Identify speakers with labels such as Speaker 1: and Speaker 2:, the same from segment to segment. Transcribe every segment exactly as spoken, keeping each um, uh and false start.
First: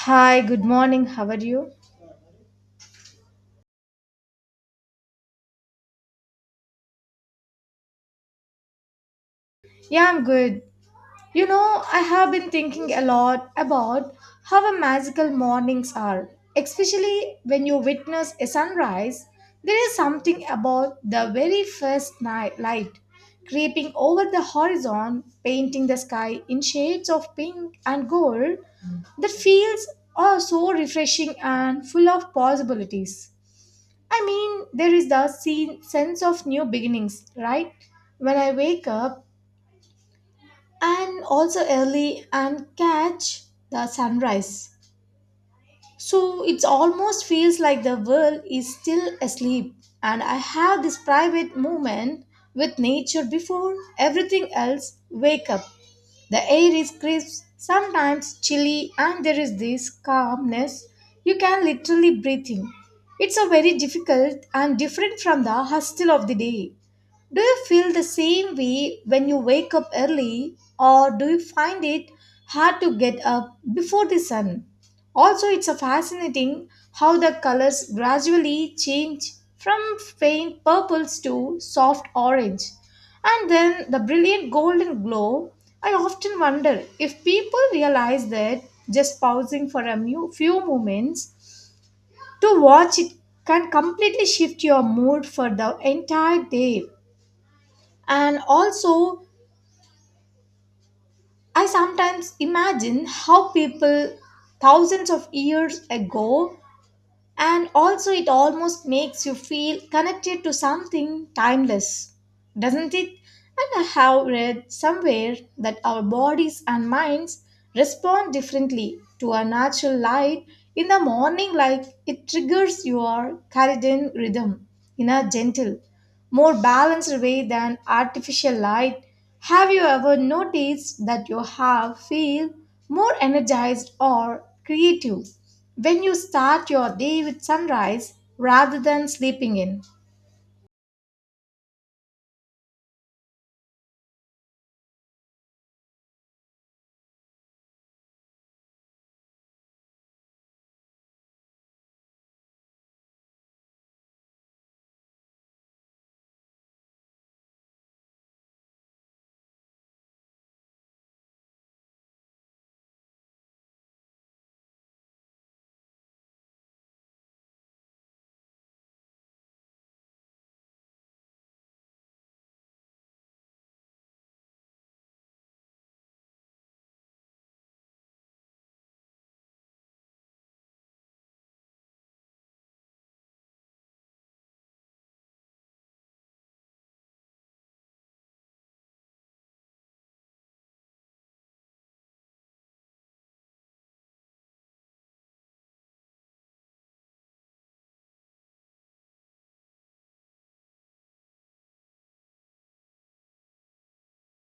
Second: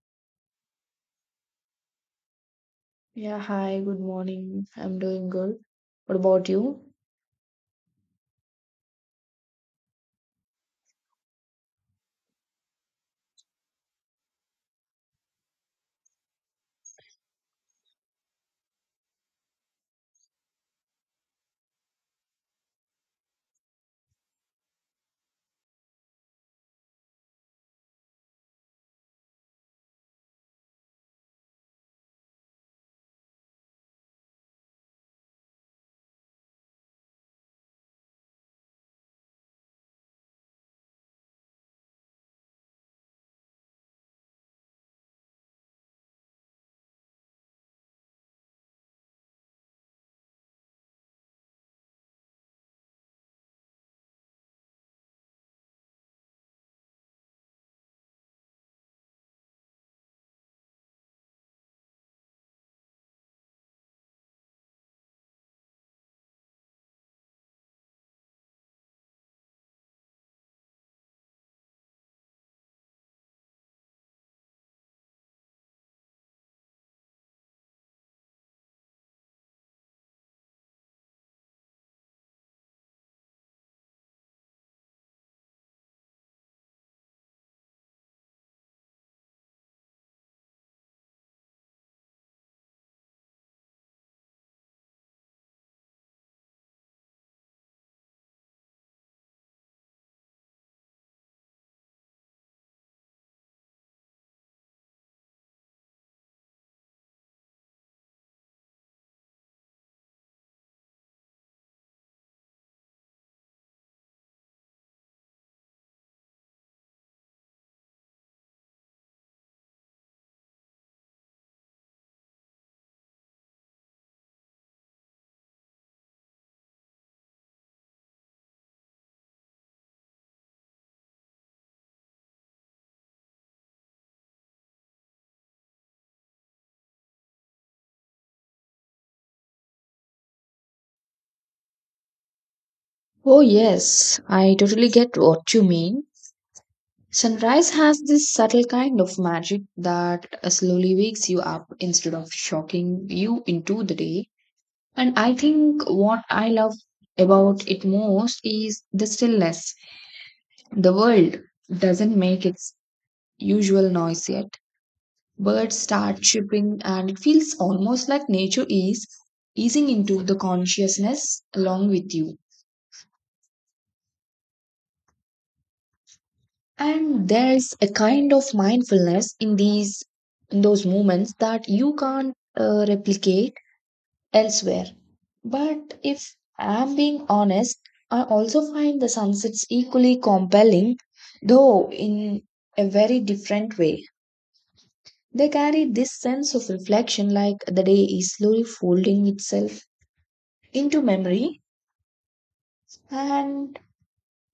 Speaker 1: Hi, good morning. How are you?
Speaker 2: Yeah, hi, good morning. I'm doing good. What about you?
Speaker 1: Yeah, I'm good. You know, I have been thinking a lot about how a magical mornings are, especially when you witness a sunrise. There is something about the very first night light creeping over the horizon, painting the sky in shades of pink and gold that feels oh, so refreshing and full of possibilities. I mean, there is the scene, sense of new beginnings, right? When I wake up and also early and catch the sunrise. So it almost feels like the world is still asleep, and I have this private moment with nature before everything else wake up. The air is crisp, sometimes chilly, and there is this calmness you can literally breathe in. It's a very difficult and different from the hustle of the day. Do you feel the same way when you wake up early, or do you find it hard to get up before the sun? Also, it's a fascinating how the colors gradually change from faint purples to soft orange and then the brilliant golden glow. I often wonder if people realize that just pausing for a mu- few moments to watch it can completely shift your mood for the entire day. And also, I sometimes imagine how people thousands of years ago. And also, it almost makes you feel connected to something timeless, doesn't it? And I have read somewhere that our bodies and minds respond differently to a natural light in the morning, like it triggers your circadian rhythm in a gentle, more balanced way than artificial light. Have you ever noticed that you have feel more energized or creative when you start your day with sunrise rather than sleeping in?
Speaker 2: Oh, yes, I totally get what you mean. Sunrise has this subtle kind of magic that slowly wakes you up instead of shocking you into the day. And I think what I love about it most is the stillness. The world doesn't make its usual noise yet. Birds start chirping and it feels almost like nature is easing into the consciousness along with you, and there's a kind of mindfulness in these in those moments that you can't uh, replicate elsewhere. But if I'm being honest, I also find the sunsets equally compelling, though in a very different way. They carry this sense of reflection, like the day is slowly folding itself into memory, and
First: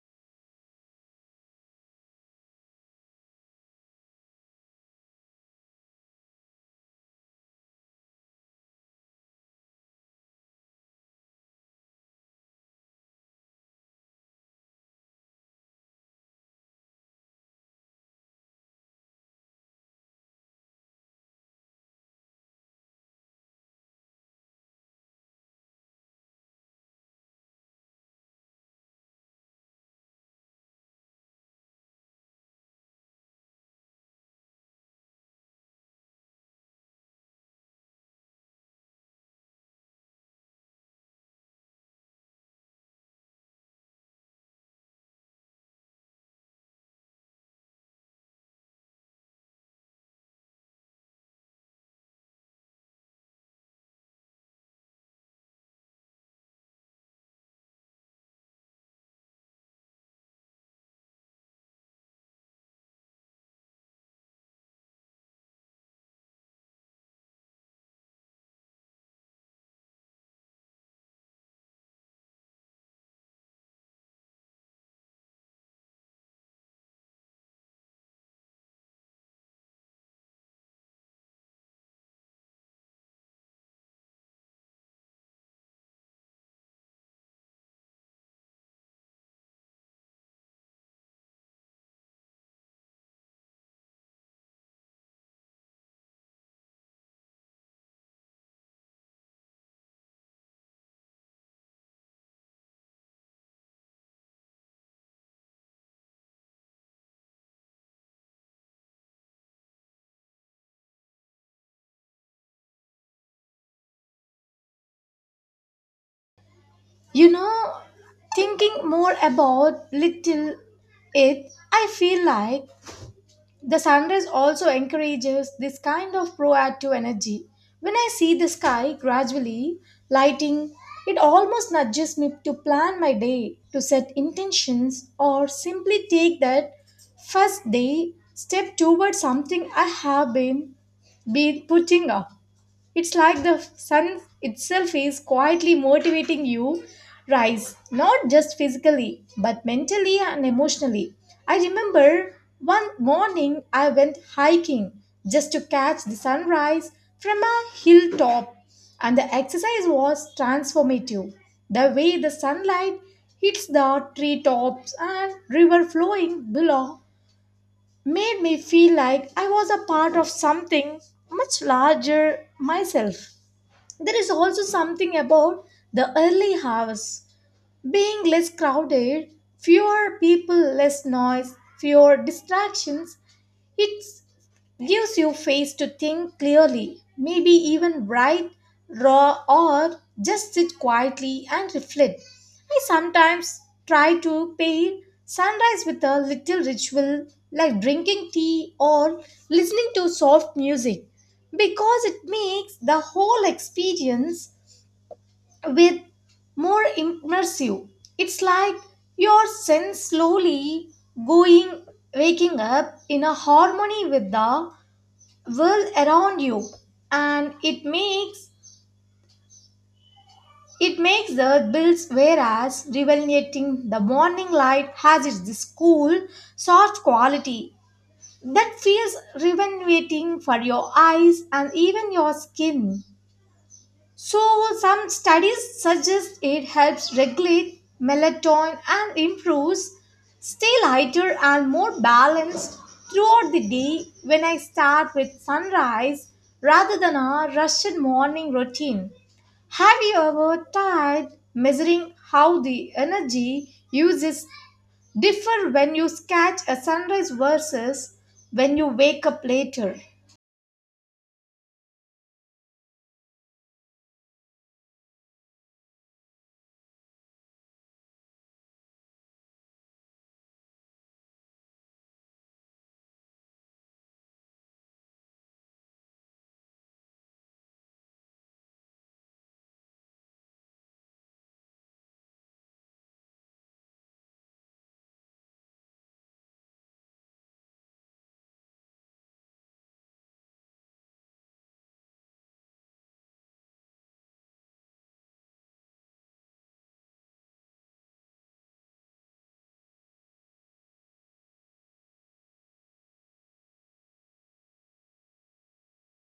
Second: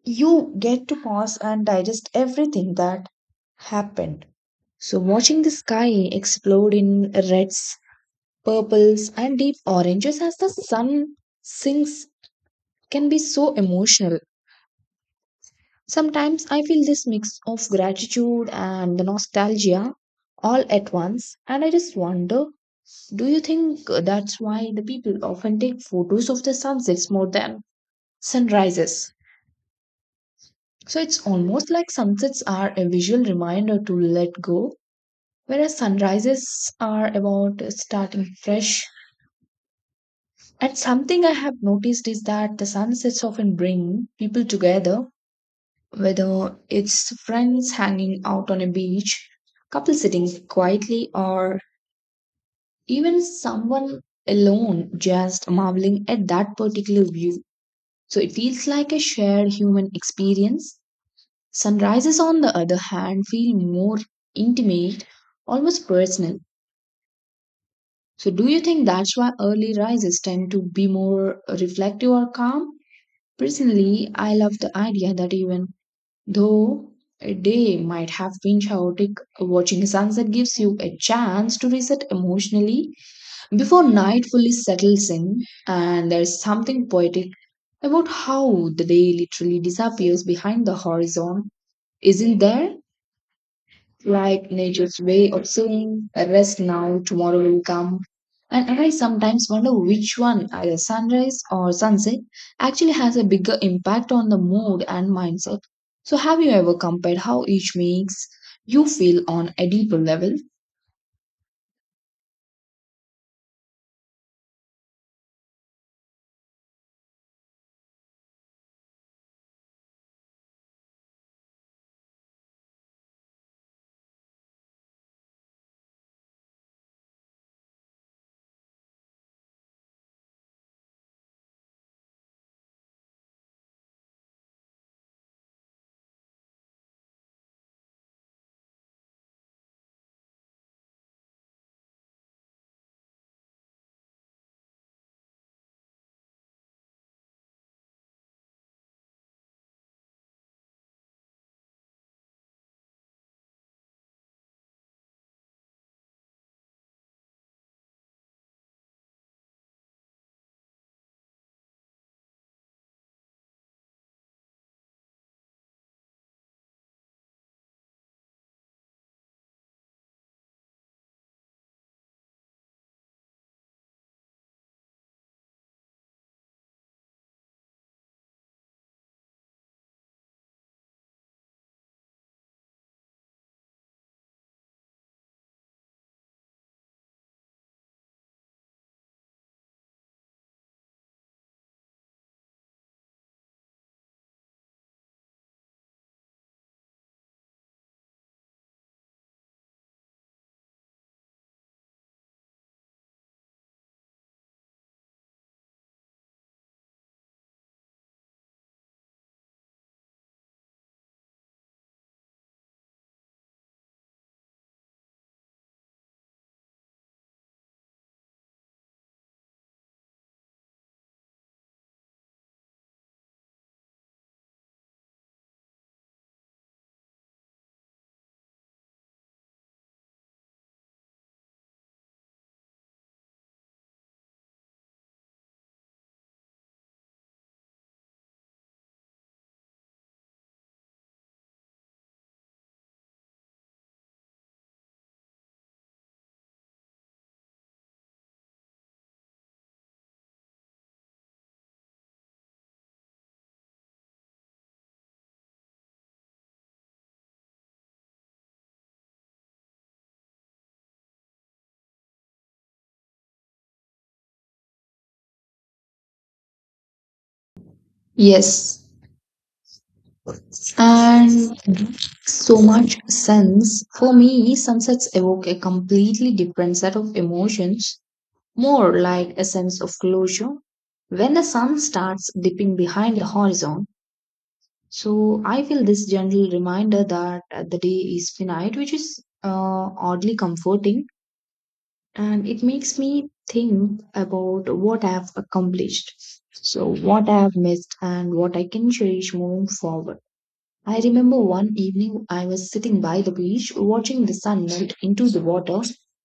Speaker 2: you get to pause and digest everything that happened. So, watching the sky explode in reds, purples, and deep oranges as the sun sinks can be so emotional. Sometimes I feel this mix of gratitude and the nostalgia all at once, and I just wonder, do you think that's why the people often take photos of the sunsets more than sunrises? So it's almost like sunsets are a visual reminder to let go, whereas sunrises are about starting fresh. And something I have noticed is that the sunsets often bring people together, whether it's friends hanging out on a beach, couple sitting quietly, or even someone alone just marveling at that particular view. So it feels like a shared human experience. Sunrises, on the other hand, feel more intimate, almost personal. So, do you think that's why early rises tend to be more reflective or calm? Personally, I love the idea that even though a day might have been chaotic, watching a sunset gives you a chance to reset emotionally before night fully settles in, and there's something poetic about how the day literally disappears behind the horizon, isn't there? Like nature's way of saying, rest now, tomorrow will come. And I sometimes wonder which one, either sunrise or sunset, actually has a bigger impact on the mood and mindset. So, have you ever compared how each makes you feel on a deeper level?
Speaker 1: You know, thinking more about little it, I feel like the sunrise also encourages this kind of proactive energy. When I see the sky gradually lighting, it almost nudges me to plan my day, to set intentions, or simply take that first day step towards something I have been, been putting off. It's like the sun itself is quietly motivating you rise, not just physically, but mentally and emotionally. I remember one morning I went hiking just to catch the sunrise from a hilltop, and the exercise was transformative. The way the sunlight hits the treetops and river flowing below made me feel like I was a part of something much larger myself. There is also something about the early hours being less crowded, fewer people, less noise, fewer distractions. It gives you space to think clearly, maybe even write, draw, or just sit quietly and reflect. I sometimes try to pair sunrise with a little ritual like drinking tea or listening to soft music because it makes the whole experience with more immersive. It's like your sense slowly going waking up in a harmony with the world around you, and it makes it makes the bills whereas rejuvenating. The morning light has its this cool soft quality that feels rejuvenating for your eyes and even your skin. So, some studies suggest it helps regulate melatonin and improves stay lighter and more balanced throughout the day when I start with sunrise rather than a rushed morning routine. Have you ever tried measuring how the energy uses differ when you catch a sunrise versus when you wake up later?
Speaker 2: Yes, and so much sense. For me, sunsets evoke a completely different set of emotions, more like a sense of closure when the sun starts dipping behind the horizon. So I feel this gentle reminder that uh, the day is finite, which is uh, oddly comforting, and it makes me think about what I've accomplished. So, what I've missed and what I can cherish moving forward. I remember one evening I was sitting by the beach watching the sun melt into the water,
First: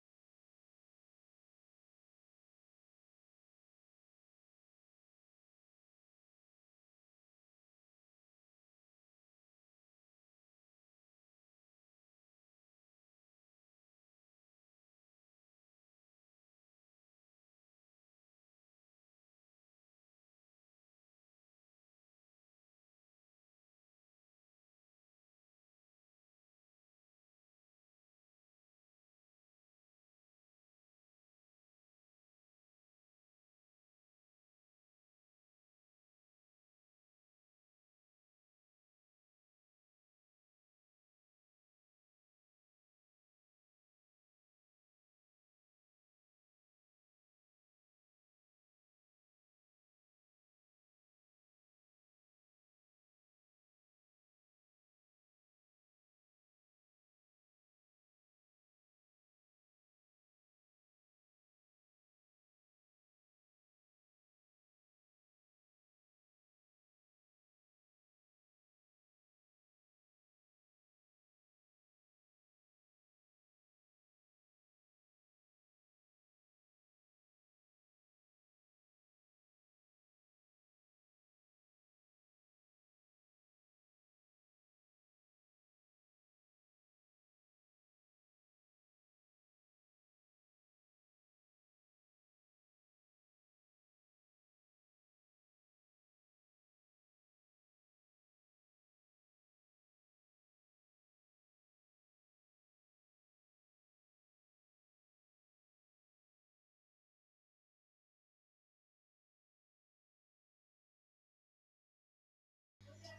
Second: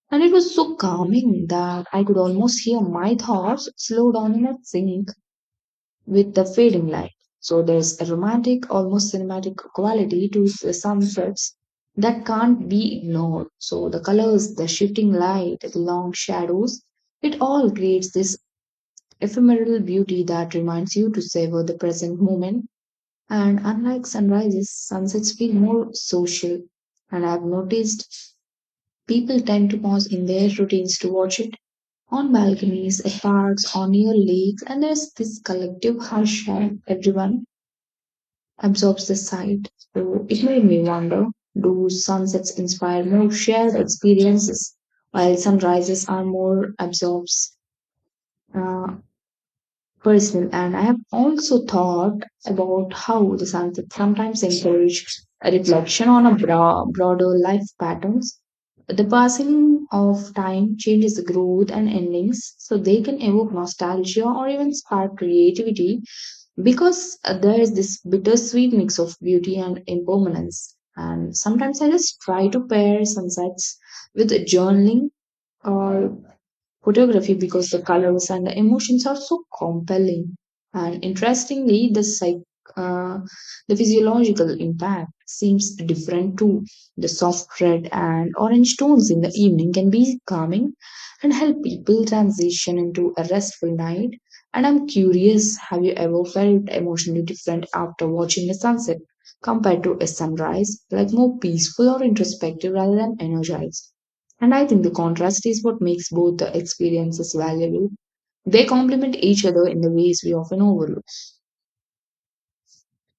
Speaker 2: and it was so calming that I could almost hear my thoughts slow down in a sync with the fading light. So there's a romantic, almost cinematic quality to the sunsets that can't be ignored. So the colors, the shifting light, the long shadows, it all creates this ephemeral beauty that reminds you to savor the present moment. And unlike sunrises, sunsets feel more social. And I've noticed people tend to pause in their routines to watch it, on balconies, at parks, or near lakes. And there's this collective hush where everyone absorbs the sight. So it made me wonder, do sunsets inspire more shared experiences while sunrises are more absorbs? Uh, Personal. And I have also thought about how the sunset sometimes encourage a reflection on a bro- broader life patterns. The passing of time changes the growth and endings, so they can evoke nostalgia or even spark creativity because uh, there is this bittersweet mix of beauty and impermanence. And sometimes I just try to pair sunsets with journaling or photography because the colors and the emotions are so compelling. And interestingly, the psych, uh, the physiological impact seems different too. The soft red and orange tones in the evening can be calming and help people transition into a restful night. And I'm curious, have you ever felt emotionally different after watching a sunset compared to a sunrise, like more peaceful or introspective rather than energized? And I think the contrast is what makes both the experiences valuable. They complement each other in the ways we often overlook.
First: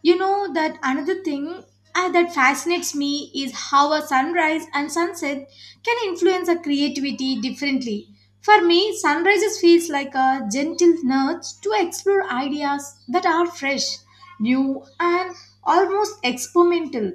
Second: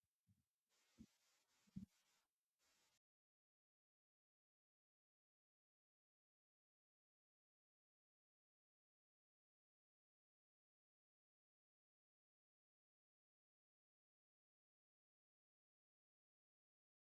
Speaker 1: You know that another thing uh, that fascinates me is how a sunrise and sunset can influence our creativity differently. For me, sunrises feels like a gentle nudge to explore ideas that are fresh, new, and almost experimental.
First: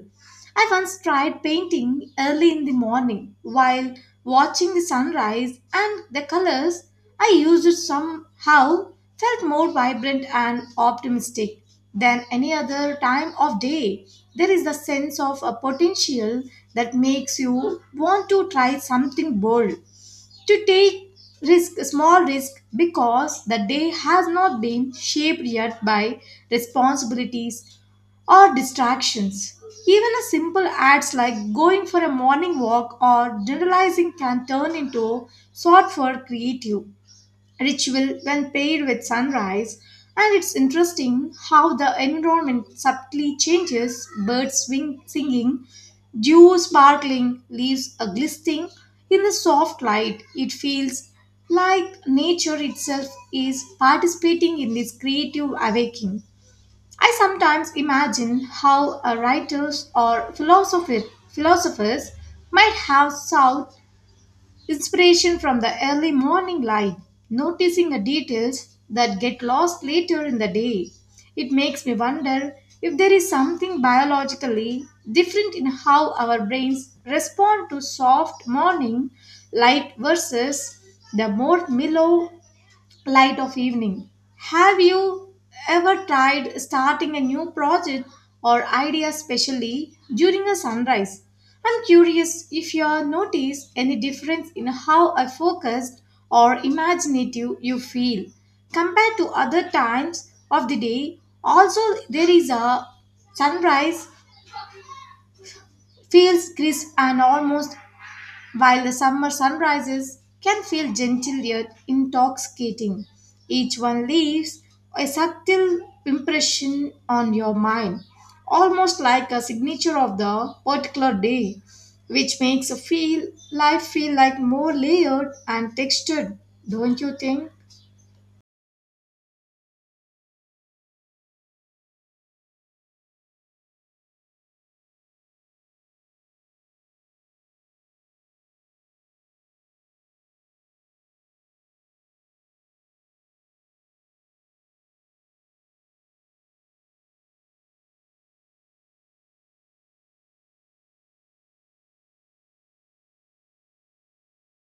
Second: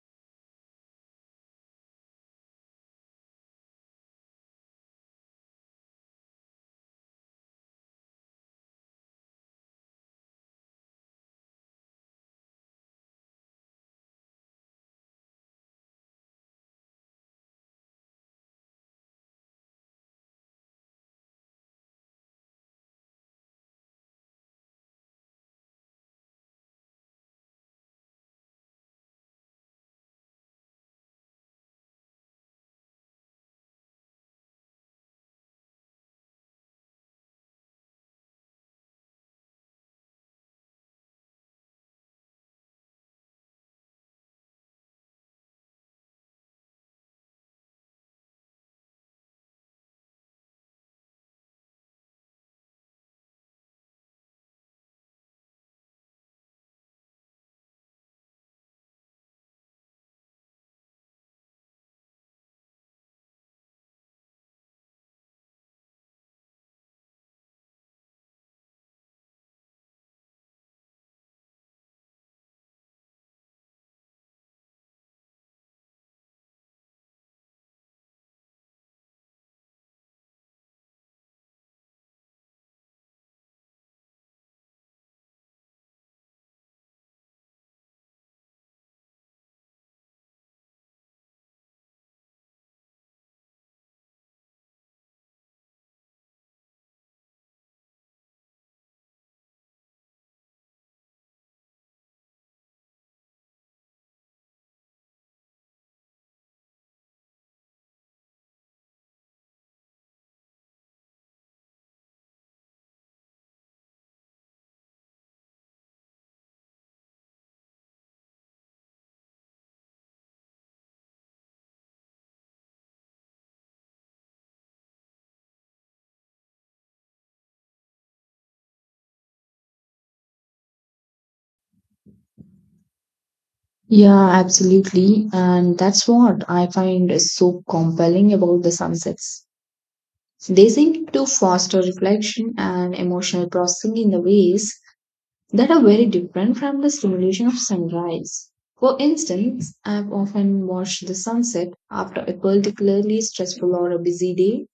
Speaker 1: I once tried painting early in the morning while watching the sunrise, and the colors I used somehow felt more vibrant and optimistic than any other time of day. There is a sense of a potential that makes you want to try something bold, to take risk, small risk, because the day has not been shaped yet by responsibilities or distractions. Even a simple acts like going for a morning walk or generalizing can turn into sort for creative ritual when paired with sunrise. And it's interesting how the environment subtly changes, birds swing, singing, dew sparkling, leaves a glistening in the soft light. It feels like nature itself is participating in this creative awakening. I sometimes imagine how uh, writers or philosopher, philosophers might have sought inspiration from the early morning light, noticing the details that get lost later in the day. It makes me wonder if there is something biologically different in how our brains respond to soft morning light versus the more mellow light of evening. Have you ever tried starting a new project or idea, especially during a sunrise? I'm curious if you have noticed any difference in how I focused or imaginative you feel compared to other times of the day. Also, there is a sunrise feels crisp and almost, while the summer sunrises can feel gentle yet intoxicating. Each one leaves a subtle impression on your mind, almost like a signature of the particular day, which makes a feel life feel like more layered and textured, don't you think?
Speaker 2: Yeah, absolutely. And that's what I find is so compelling about the sunsets. They seem to foster reflection and emotional processing in the ways that are very different from the stimulation of sunrise. For instance, I've often watched the sunset after a particularly stressful or a busy day,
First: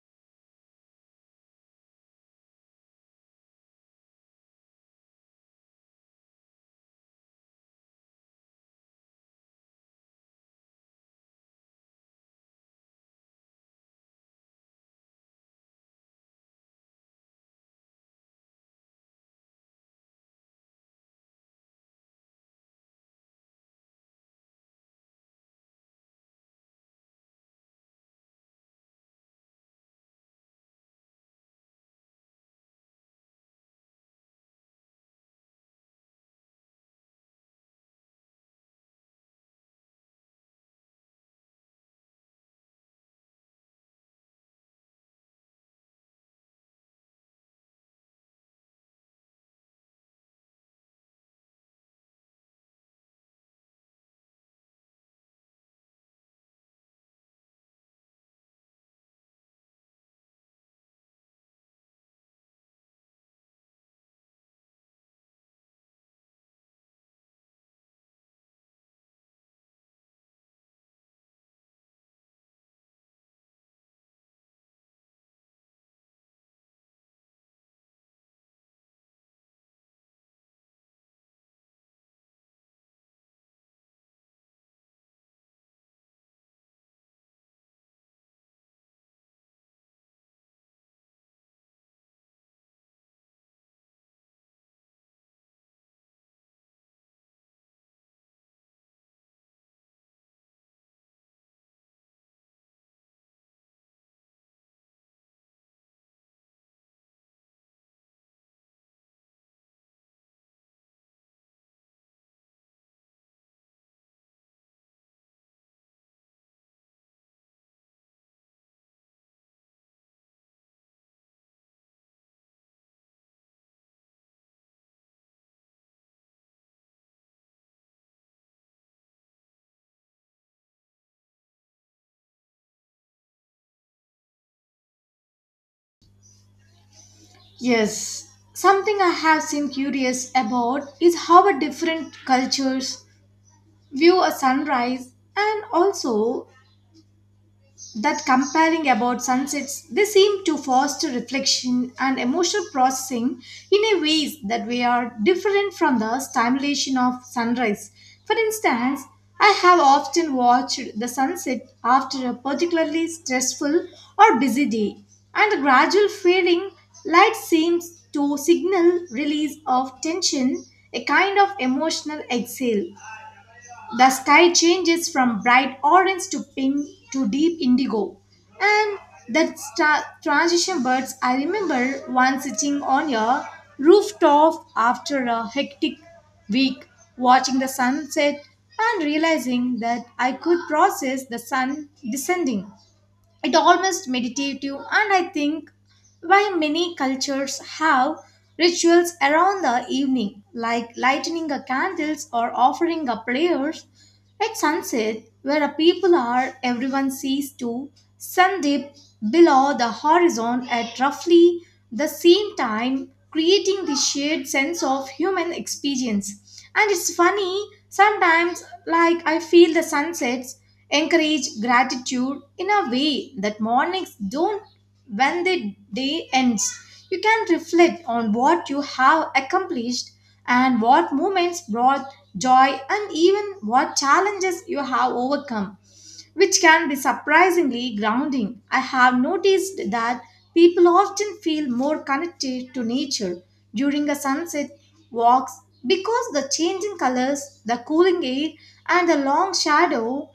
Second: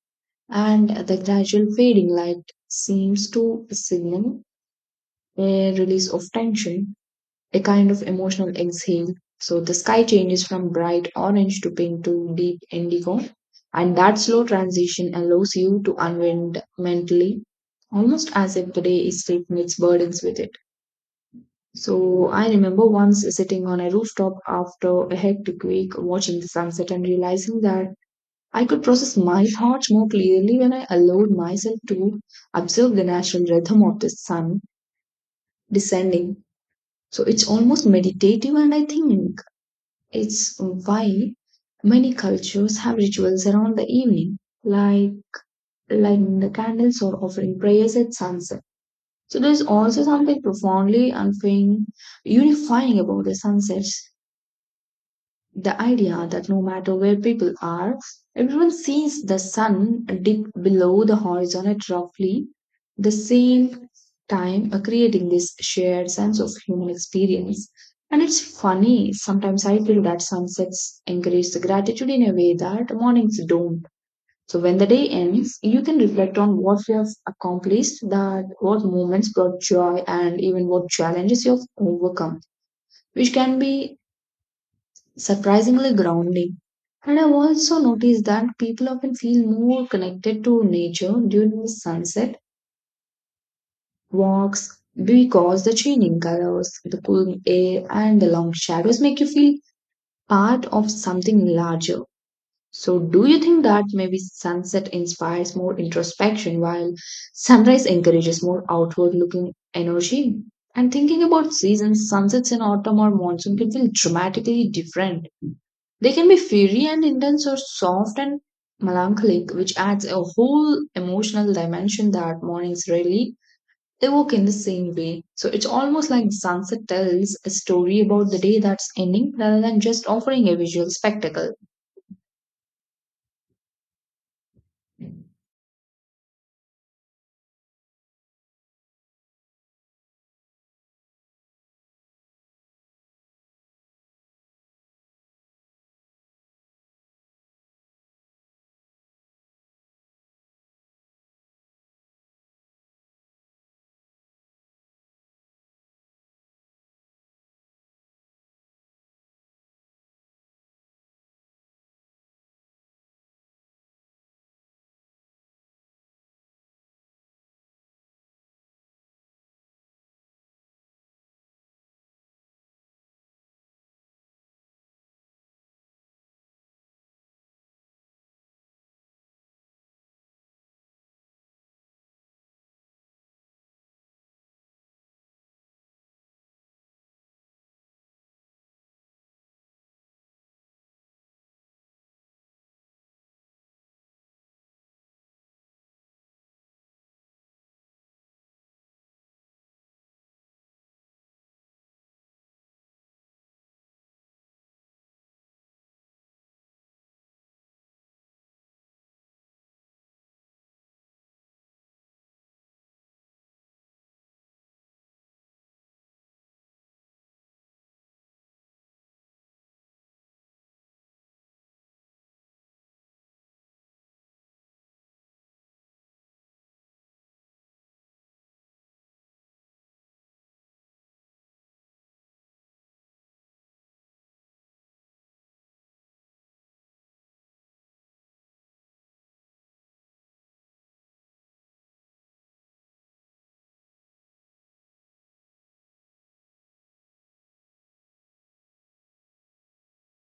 Speaker 2: and the gradual fading light seems to signal a release of tension, a kind of emotional exhale. So the sky changes from bright orange to pink to deep indigo, and that slow transition allows you to unwind mentally, almost as if the day is taking its burdens with it. So I remember once sitting on a rooftop after a hectic week watching the sunset and realizing that I could process my thoughts more clearly when I allowed myself to observe the natural rhythm of the sun descending. So it's almost meditative, and I think it's why many cultures have rituals around the evening, like lighting the candles or offering prayers at sunset. So there's also something profoundly unfying, unifying about the sunsets. The idea that no matter where people are, everyone sees the sun dip below the horizon at roughly the same time, uh, creating this shared sense of human experience. And it's funny, sometimes I feel that sunsets encourage the gratitude in a way that mornings don't. So when the day ends, you can reflect on what you have accomplished, that what moments brought joy, and even what challenges you have overcome, which can be surprisingly grounding. And I've also noticed that people often feel more connected to nature during the sunset walks because the changing colors, the cool air, and the long shadows make you feel part of something larger. So, do you think that maybe sunset inspires more introspection while sunrise encourages more outward looking energy? And thinking about seasons, sunsets in autumn or monsoon can feel dramatically different. They can be fiery and intense or soft and melancholic, which adds a whole emotional dimension that mornings rarely evoke in the same way. So it's almost like sunset tells a story about the day that's ending rather than just offering a visual spectacle.
Speaker 1: Yes, something I have seen curious about is how a different cultures view a sunrise, and also that comparing about sunsets, they seem to foster reflection and emotional processing in a ways that we are different from the stimulation of sunrise. For instance, I have often watched the sunset after a particularly stressful or busy day, and the gradual fading light seems to signal release of tension, a kind of emotional exhale. The sky changes from bright orange to pink to deep indigo. And that stra- transition birds, I remember once sitting on a rooftop after a hectic week, watching the sunset and realizing that I could process the sun descending. It almost meditative, and I think why many cultures have rituals around the evening, like lighting a candles or offering a prayers at sunset. Where a people are, everyone sees to sun dip below the horizon at roughly the same time, creating the shared sense of human experience. And it's funny, sometimes, like, I feel the sunsets encourage gratitude in a way that mornings don't when the day ends. You can reflect on what you have accomplished, and what moments brought joy, and even what challenges you have overcome, which can be surprisingly grounding. I have noticed that people often feel more connected to nature during a sunset walks, because the changing colors, the cooling air, and the long shadow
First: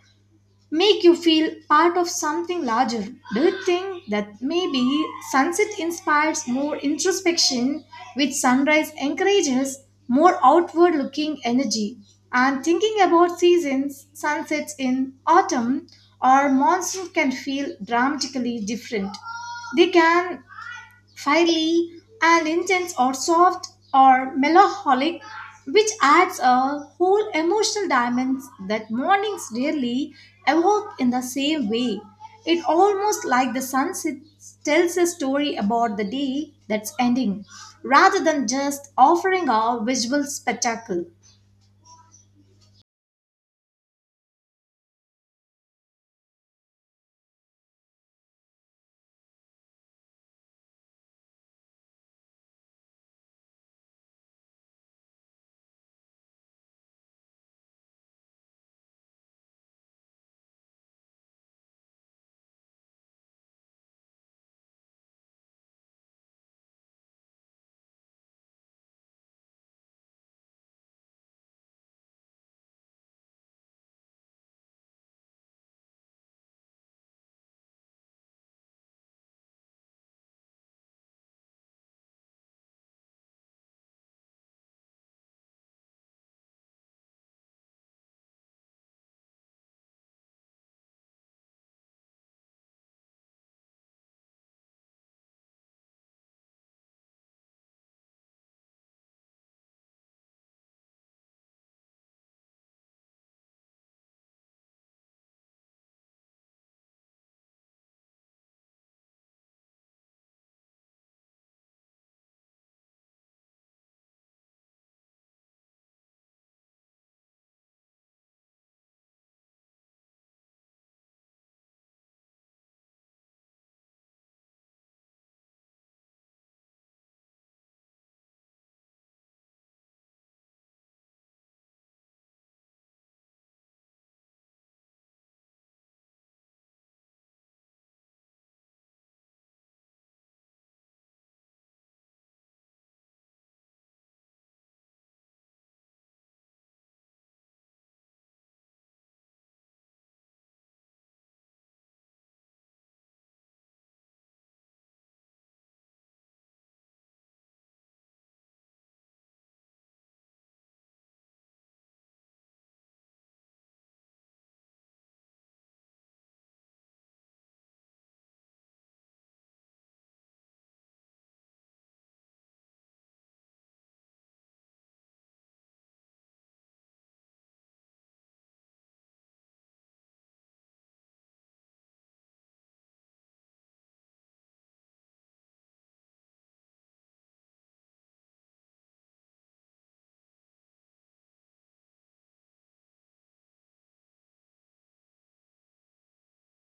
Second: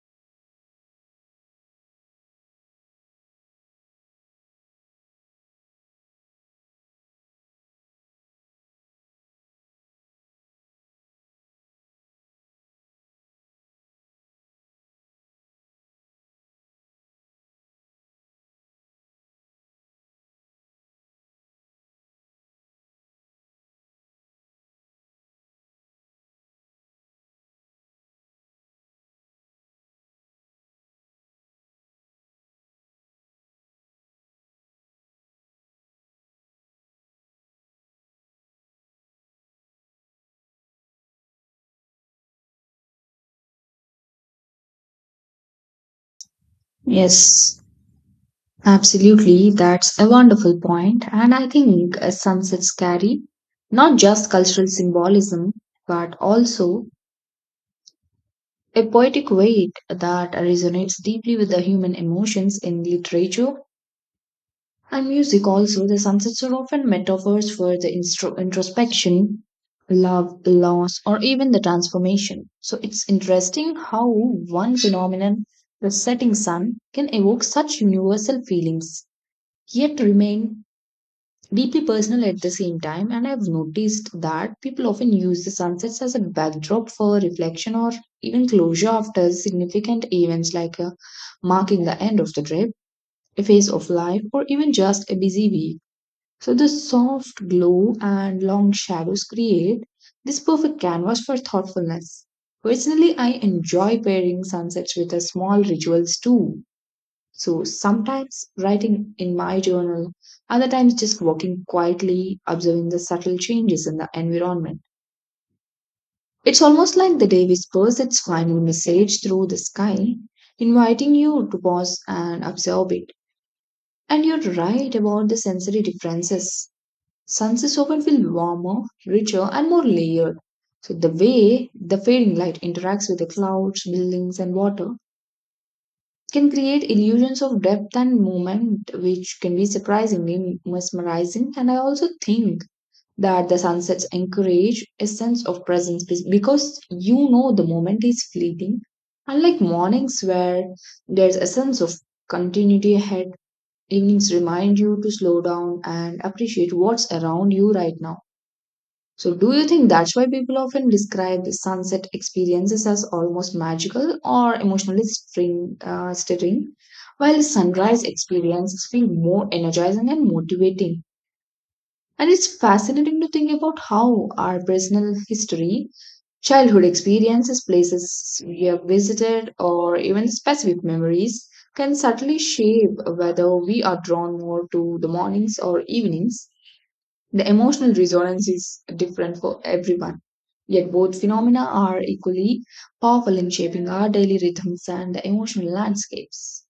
Speaker 1: make you feel part of something larger. Do you think that maybe sunset inspires more introspection, which sunrise encourages more outward looking energy? And thinking about seasons, sunsets in autumn or monsoon can feel dramatically different. They can finally, and intense or soft or melancholic, which adds a whole emotional dimension that mornings rarely evoke in the same way. It almost like the sunset tells a story about the day that's ending, rather than just offering a visual spectacle.
Speaker 2: Yes, absolutely, that's a wonderful point, and I think uh, sunsets carry not just cultural symbolism but also a poetic weight that resonates deeply with the human emotions in literature and music. Also, the sunsets are often metaphors for the instro- introspection, love, loss, or even the transformation. So, it's interesting how one phenomenon, the setting sun, can evoke such universal feelings, yet remain deeply personal at the same time. And I've noticed that people often use the sunsets as a backdrop for reflection or even closure after significant events, like uh, marking the end of the trip, a phase of life, or even just a busy week. So the soft glow and long shadows create this perfect canvas for thoughtfulness. Personally, I enjoy pairing sunsets with uh, small rituals too, so sometimes writing in my journal, other times just walking quietly, observing the subtle changes in the environment. It's almost like the day whispers its final message through the sky, inviting you to pause and observe it. And you're right about the sensory differences. Sunsets often feel warmer, richer, and more layered. So the way the fading light interacts with the clouds, buildings, and water can create illusions of depth and movement, which can be surprisingly mesmerizing. And I also think that the sunsets encourage a sense of presence be- because you know the moment is fleeting. Unlike mornings where there's a sense of continuity ahead, evenings remind you to slow down and appreciate what's around you right now. So, do you think that's why people often describe sunset experiences as almost magical or emotionally string, uh, stirring, while sunrise experiences feel more energizing and motivating? And it's fascinating to think about how our personal history, childhood experiences, places we have visited, or even specific memories can subtly shape whether we are drawn more to the mornings or evenings. The emotional resonance is different for everyone, yet both phenomena are equally powerful in shaping our daily rhythms and the emotional landscapes.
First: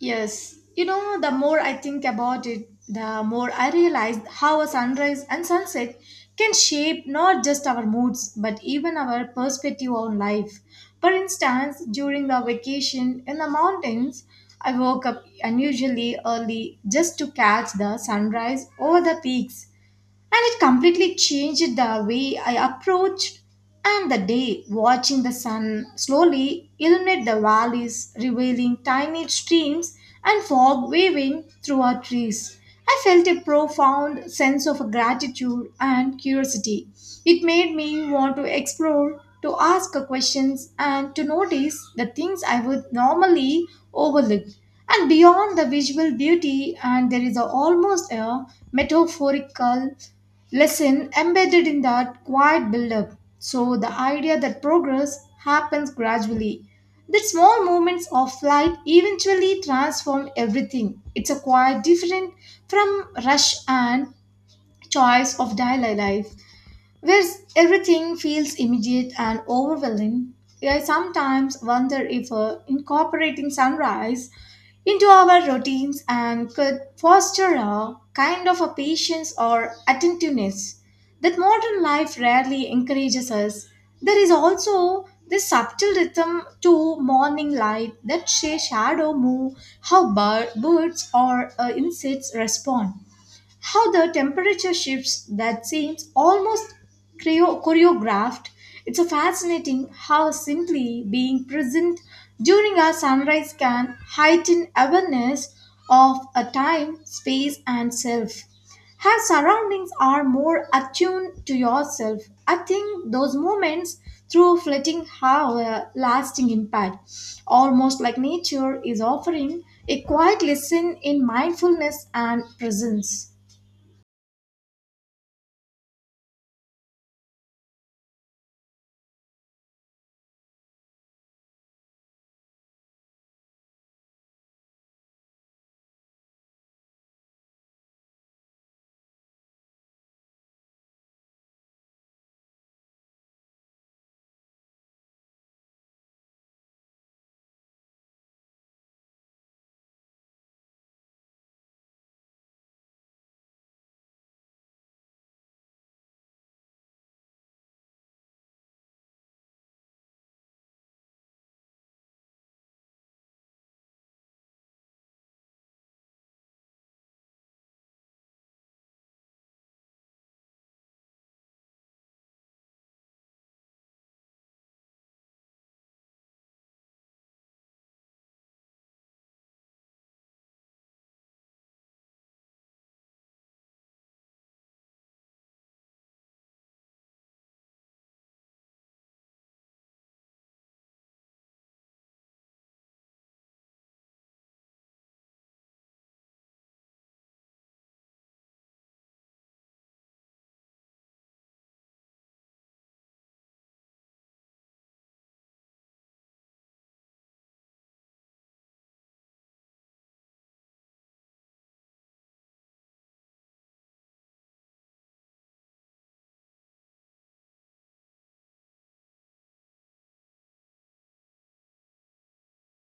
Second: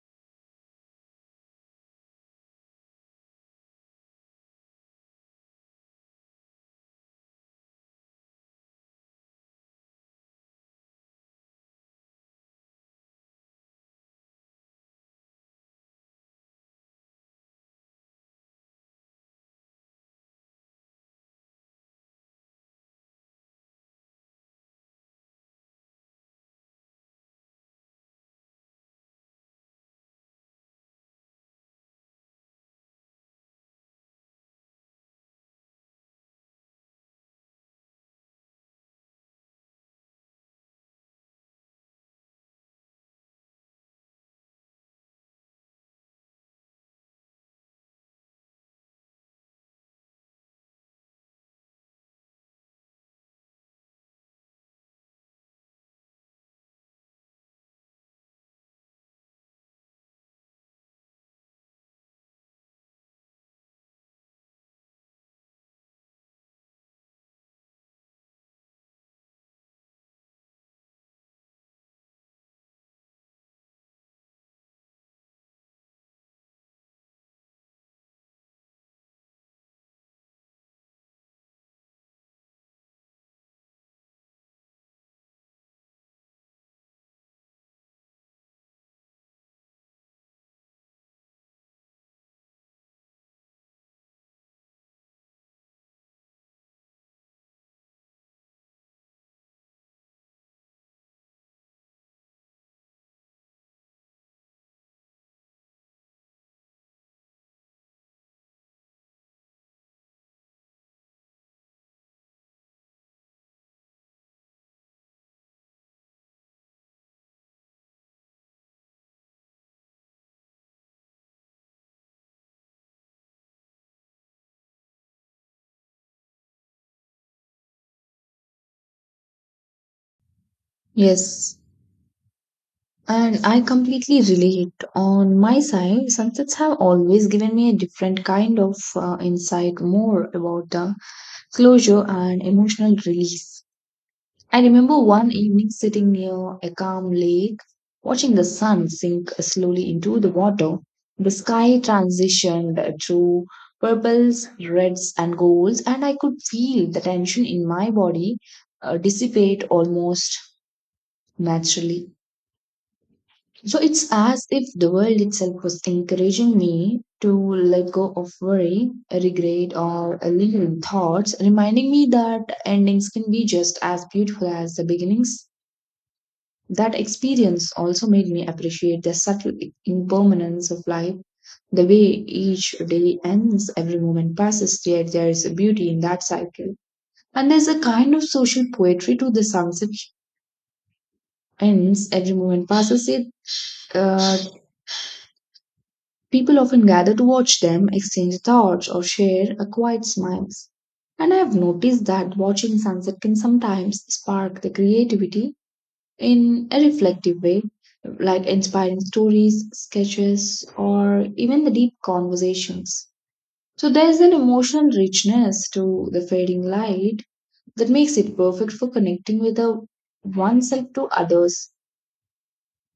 Speaker 1: Yes, you know, the more I think about it, the more I realize how a sunrise and sunset can shape not just our moods, but even our perspective on life. For instance, during the vacation in the mountains, I woke up unusually early just to catch the sunrise over the peaks, and it completely changed the way I approached and the day. Watching the sun slowly illuminate the valleys, revealing tiny streams and fog waving through our trees, I felt a profound sense of gratitude and curiosity. It made me want to explore, to ask questions, and to notice the things I would normally overlook. And beyond the visual beauty, and there is a, almost a metaphorical lesson embedded in that quiet build-up. So the idea that progress happens gradually, that small moments of light eventually transform everything. It's a quite different from rush and choice of daily life, where everything feels immediate and overwhelming. I sometimes wonder if uh, incorporating sunrise into our routines and could foster a kind of a patience or attentiveness that modern life rarely encourages us. There is also this subtle rhythm to morning light, that sh- shadow move, how bir- birds or uh, insects respond, how the temperature shifts, that seems almost choreo- choreographed. It's a fascinating how simply being present during a sunrise can heighten awareness of a time, space, and self. Her surroundings are more attuned to yourself. I think those moments through flitting have a lasting impact, almost like nature is offering a quiet lesson in mindfulness and presence.
Speaker 2: Yes, and I completely relate. On my side, sunsets have always given me a different kind of uh, insight, more about the closure and emotional release. I remember one evening sitting near a calm lake, watching the sun sink slowly into the water. The sky transitioned to purples, reds, and golds, and I could feel the tension in my body uh, dissipate almost naturally. So it's as if the world itself was encouraging me to let go of worry, regret, or lingering thoughts, reminding me that endings can be just as beautiful as the beginnings. That experience also made me appreciate the subtle impermanence of life, the way each day ends, every moment passes, yet there is a beauty in that cycle. And there's a kind of social poetry to the sunset ends, every moment passes, yet uh, people often gather to watch them, exchange thoughts, or share a quiet smiles. And I have noticed that watching sunset can sometimes spark the creativity in a reflective way, like inspiring stories, sketches, or even the deep conversations. So there's an emotional richness to the fading light that makes it perfect for connecting with a oneself to others.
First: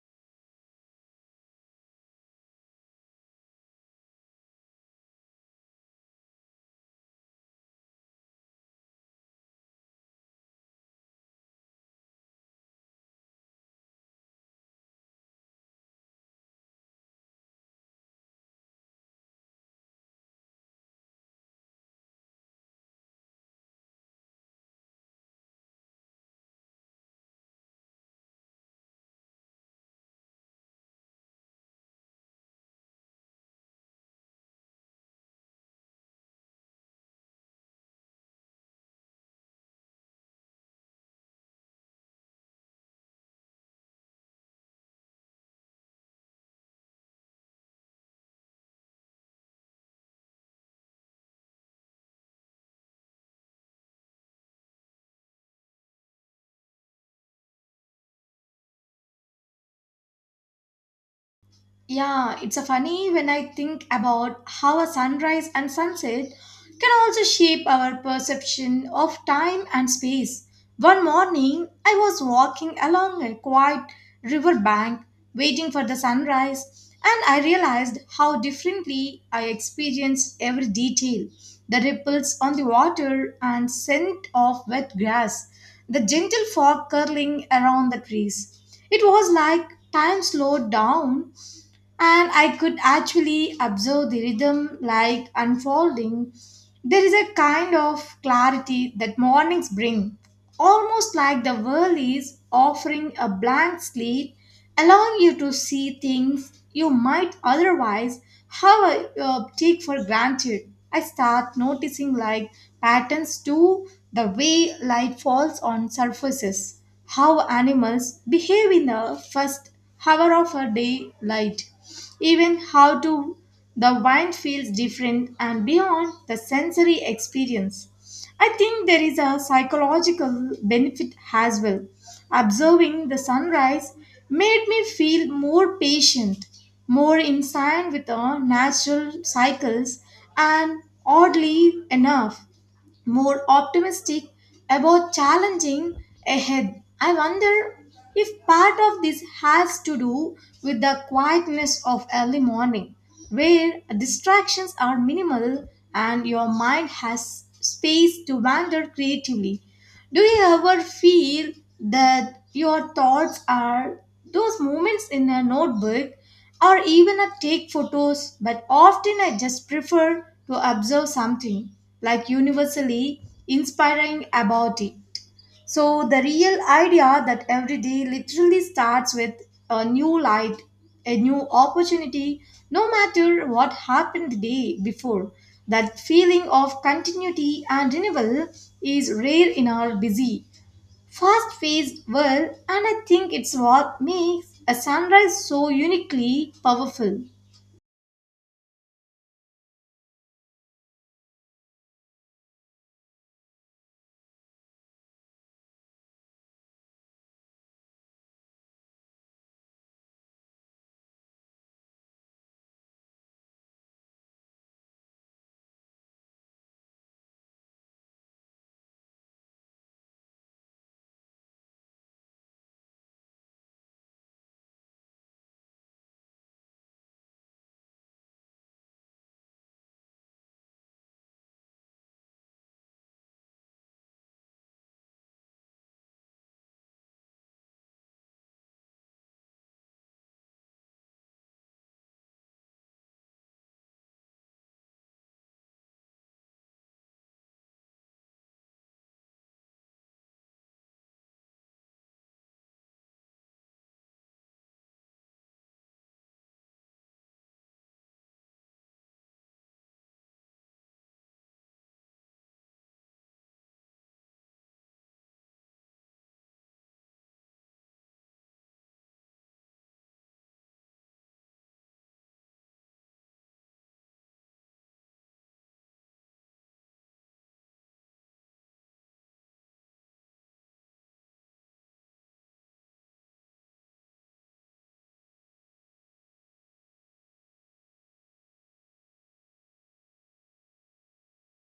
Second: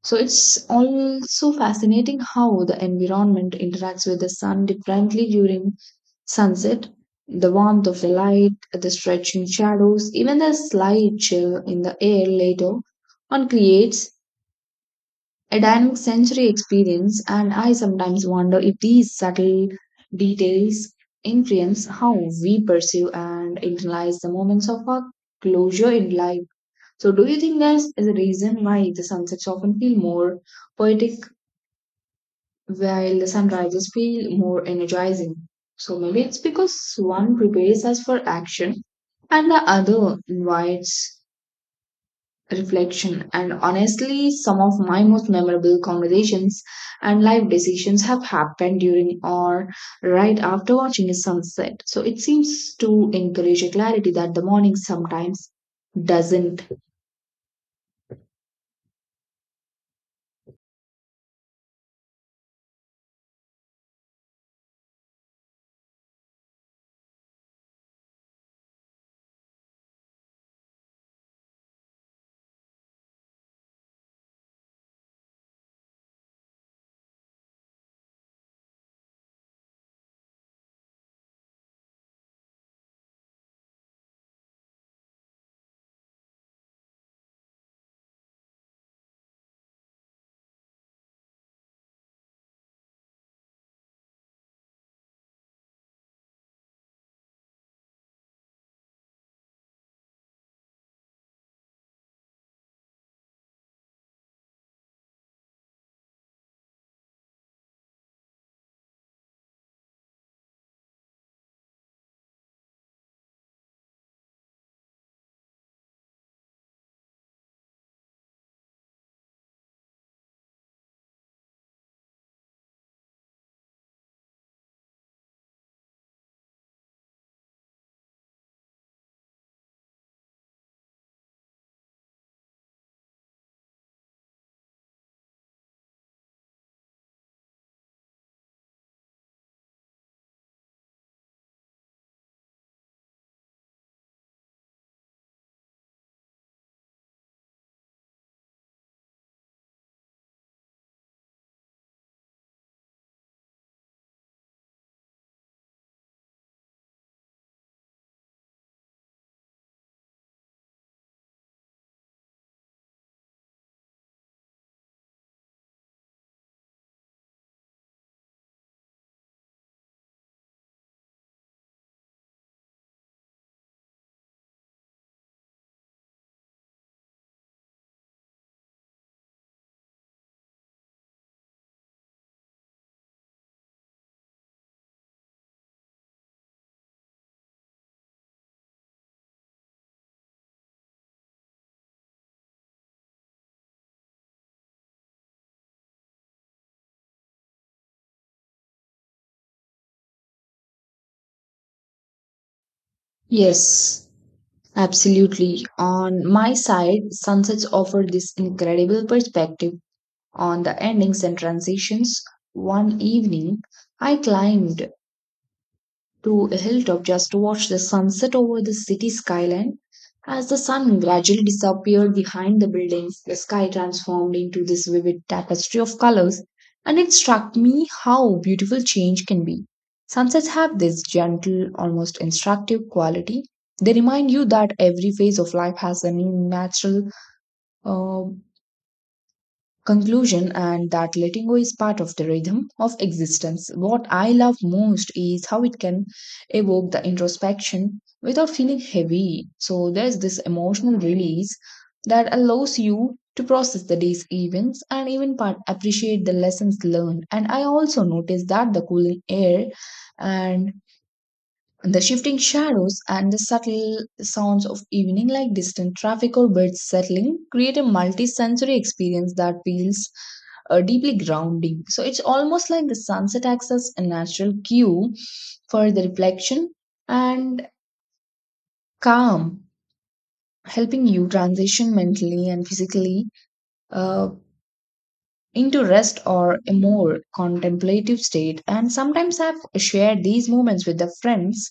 Speaker 2: So it's also fascinating how the environment interacts with the sun differently during sunset. The warmth of the light, the stretching shadows, even the slight chill in the air later on creates a dynamic sensory experience, and I sometimes wonder if these subtle details influence how we perceive and internalize the moments of our closure in life. So, do you think that is a reason why the sunsets often feel more poetic while the sunrises feel more energizing? So, maybe it's because one prepares us for action and the other invites reflection, and honestly, some of my most memorable conversations and life decisions have happened during or right after watching a sunset. So it seems to encourage a clarity that the morning sometimes doesn't.
Speaker 1: Yeah, it's a funny when I think about how a sunrise and sunset can also shape our perception of time and space. One morning, I was walking along a quiet riverbank waiting for the sunrise, and I realized how differently I experienced every detail, the ripples on the water and scent of wet grass, the gentle fog curling around the trees. It was like time slowed down, and I could actually observe the rhythm like unfolding. There is a kind of clarity that mornings bring, almost like the world is offering a blank slate, allowing you to see things you might otherwise have uh, take for granted. I start noticing like patterns too, the way light falls on surfaces, how animals behave in the first hour of a daylight, even how to the wine feels different, and beyond the sensory experience. I think there is a psychological benefit as well. Observing the sunrise made me feel more patient, more in sync with the natural cycles, and oddly enough, more optimistic about challenging ahead. I wonder if part of this has to do with the quietness of early morning, where distractions are minimal and your mind has space to wander creatively. Do you ever feel that your thoughts are those moments in a notebook or even a take photos, but often I just prefer to observe something like universally inspiring about it. So the real idea that every day literally starts with a new light, a new opportunity, no matter what happened the day before. That feeling of continuity and renewal is rare in our busy, fast paced world, and I think it's what makes a sunrise so uniquely powerful.
Speaker 2: Yes. Absolutely. On my side, sunsets offer this incredible perspective on the endings and transitions. One evening, I climbed to a hilltop just to watch the sunset over the city skyline. As the sun gradually disappeared behind the buildings, the sky transformed into this vivid tapestry of colors, and it struck me how beautiful change can be. Sunsets have this gentle, almost instructive quality. They remind you that every phase of life has a natural uh, conclusion and that letting go is part of the rhythm of existence. What I love most is how it can evoke the introspection without feeling heavy. So there's this emotional release that allows you to process the day's events and even part appreciate the lessons learned. And I also noticed that the cooling air and the shifting shadows and the subtle sounds of evening, like distant traffic or birds settling, create a multi-sensory experience that feels uh, deeply grounding. So it's almost like the sunset acts as a natural cue for the reflection and calm, helping you transition mentally and physically uh, into rest or a more contemplative state. And sometimes I've shared these moments with the friends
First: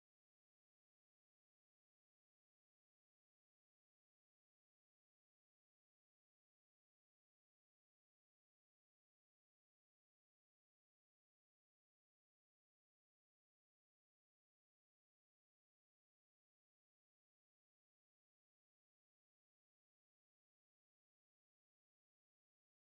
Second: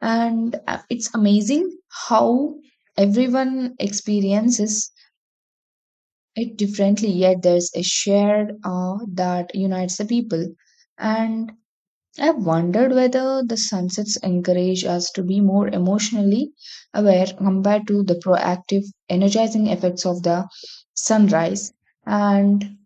Speaker 2: and uh, it's amazing how everyone experiences it differently yet there's a shared awe that unites the people and I've wondered whether the sunsets encourage us to be more emotionally aware compared to the proactive energizing effects of the sunrise and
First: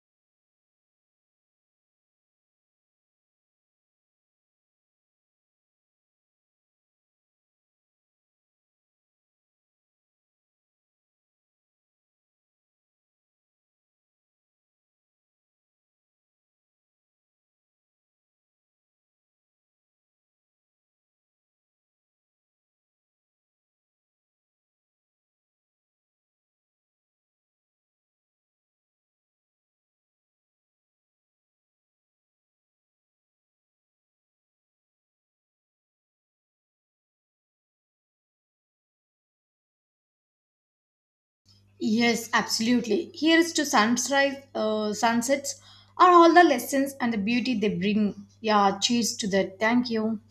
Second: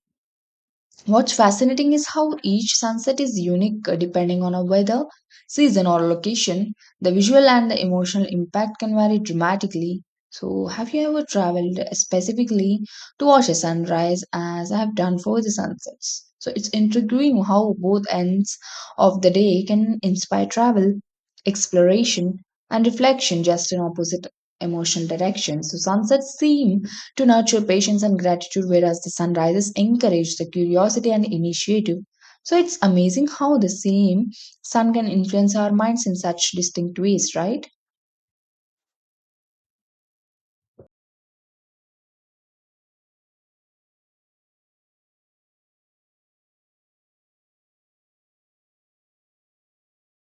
Speaker 2: what's fascinating is how each sunset is unique uh, depending on a weather, season, or location. The visual and the emotional impact can vary dramatically. So, have you ever traveled specifically to watch a sunrise as I have done for the sunsets? So, it's intriguing how both ends of the day can inspire travel, exploration, and reflection just in opposite emotional directions. So, sunsets seem to nurture patience and gratitude, whereas the sunrises encourage the curiosity and initiative. So it's amazing how the same sun can influence our minds in such distinct ways, right?
Speaker 1: Yes, absolutely. Here's to sunrise, uh, sunsets are all the lessons and the beauty they bring. Yeah, cheers to that. Thank you.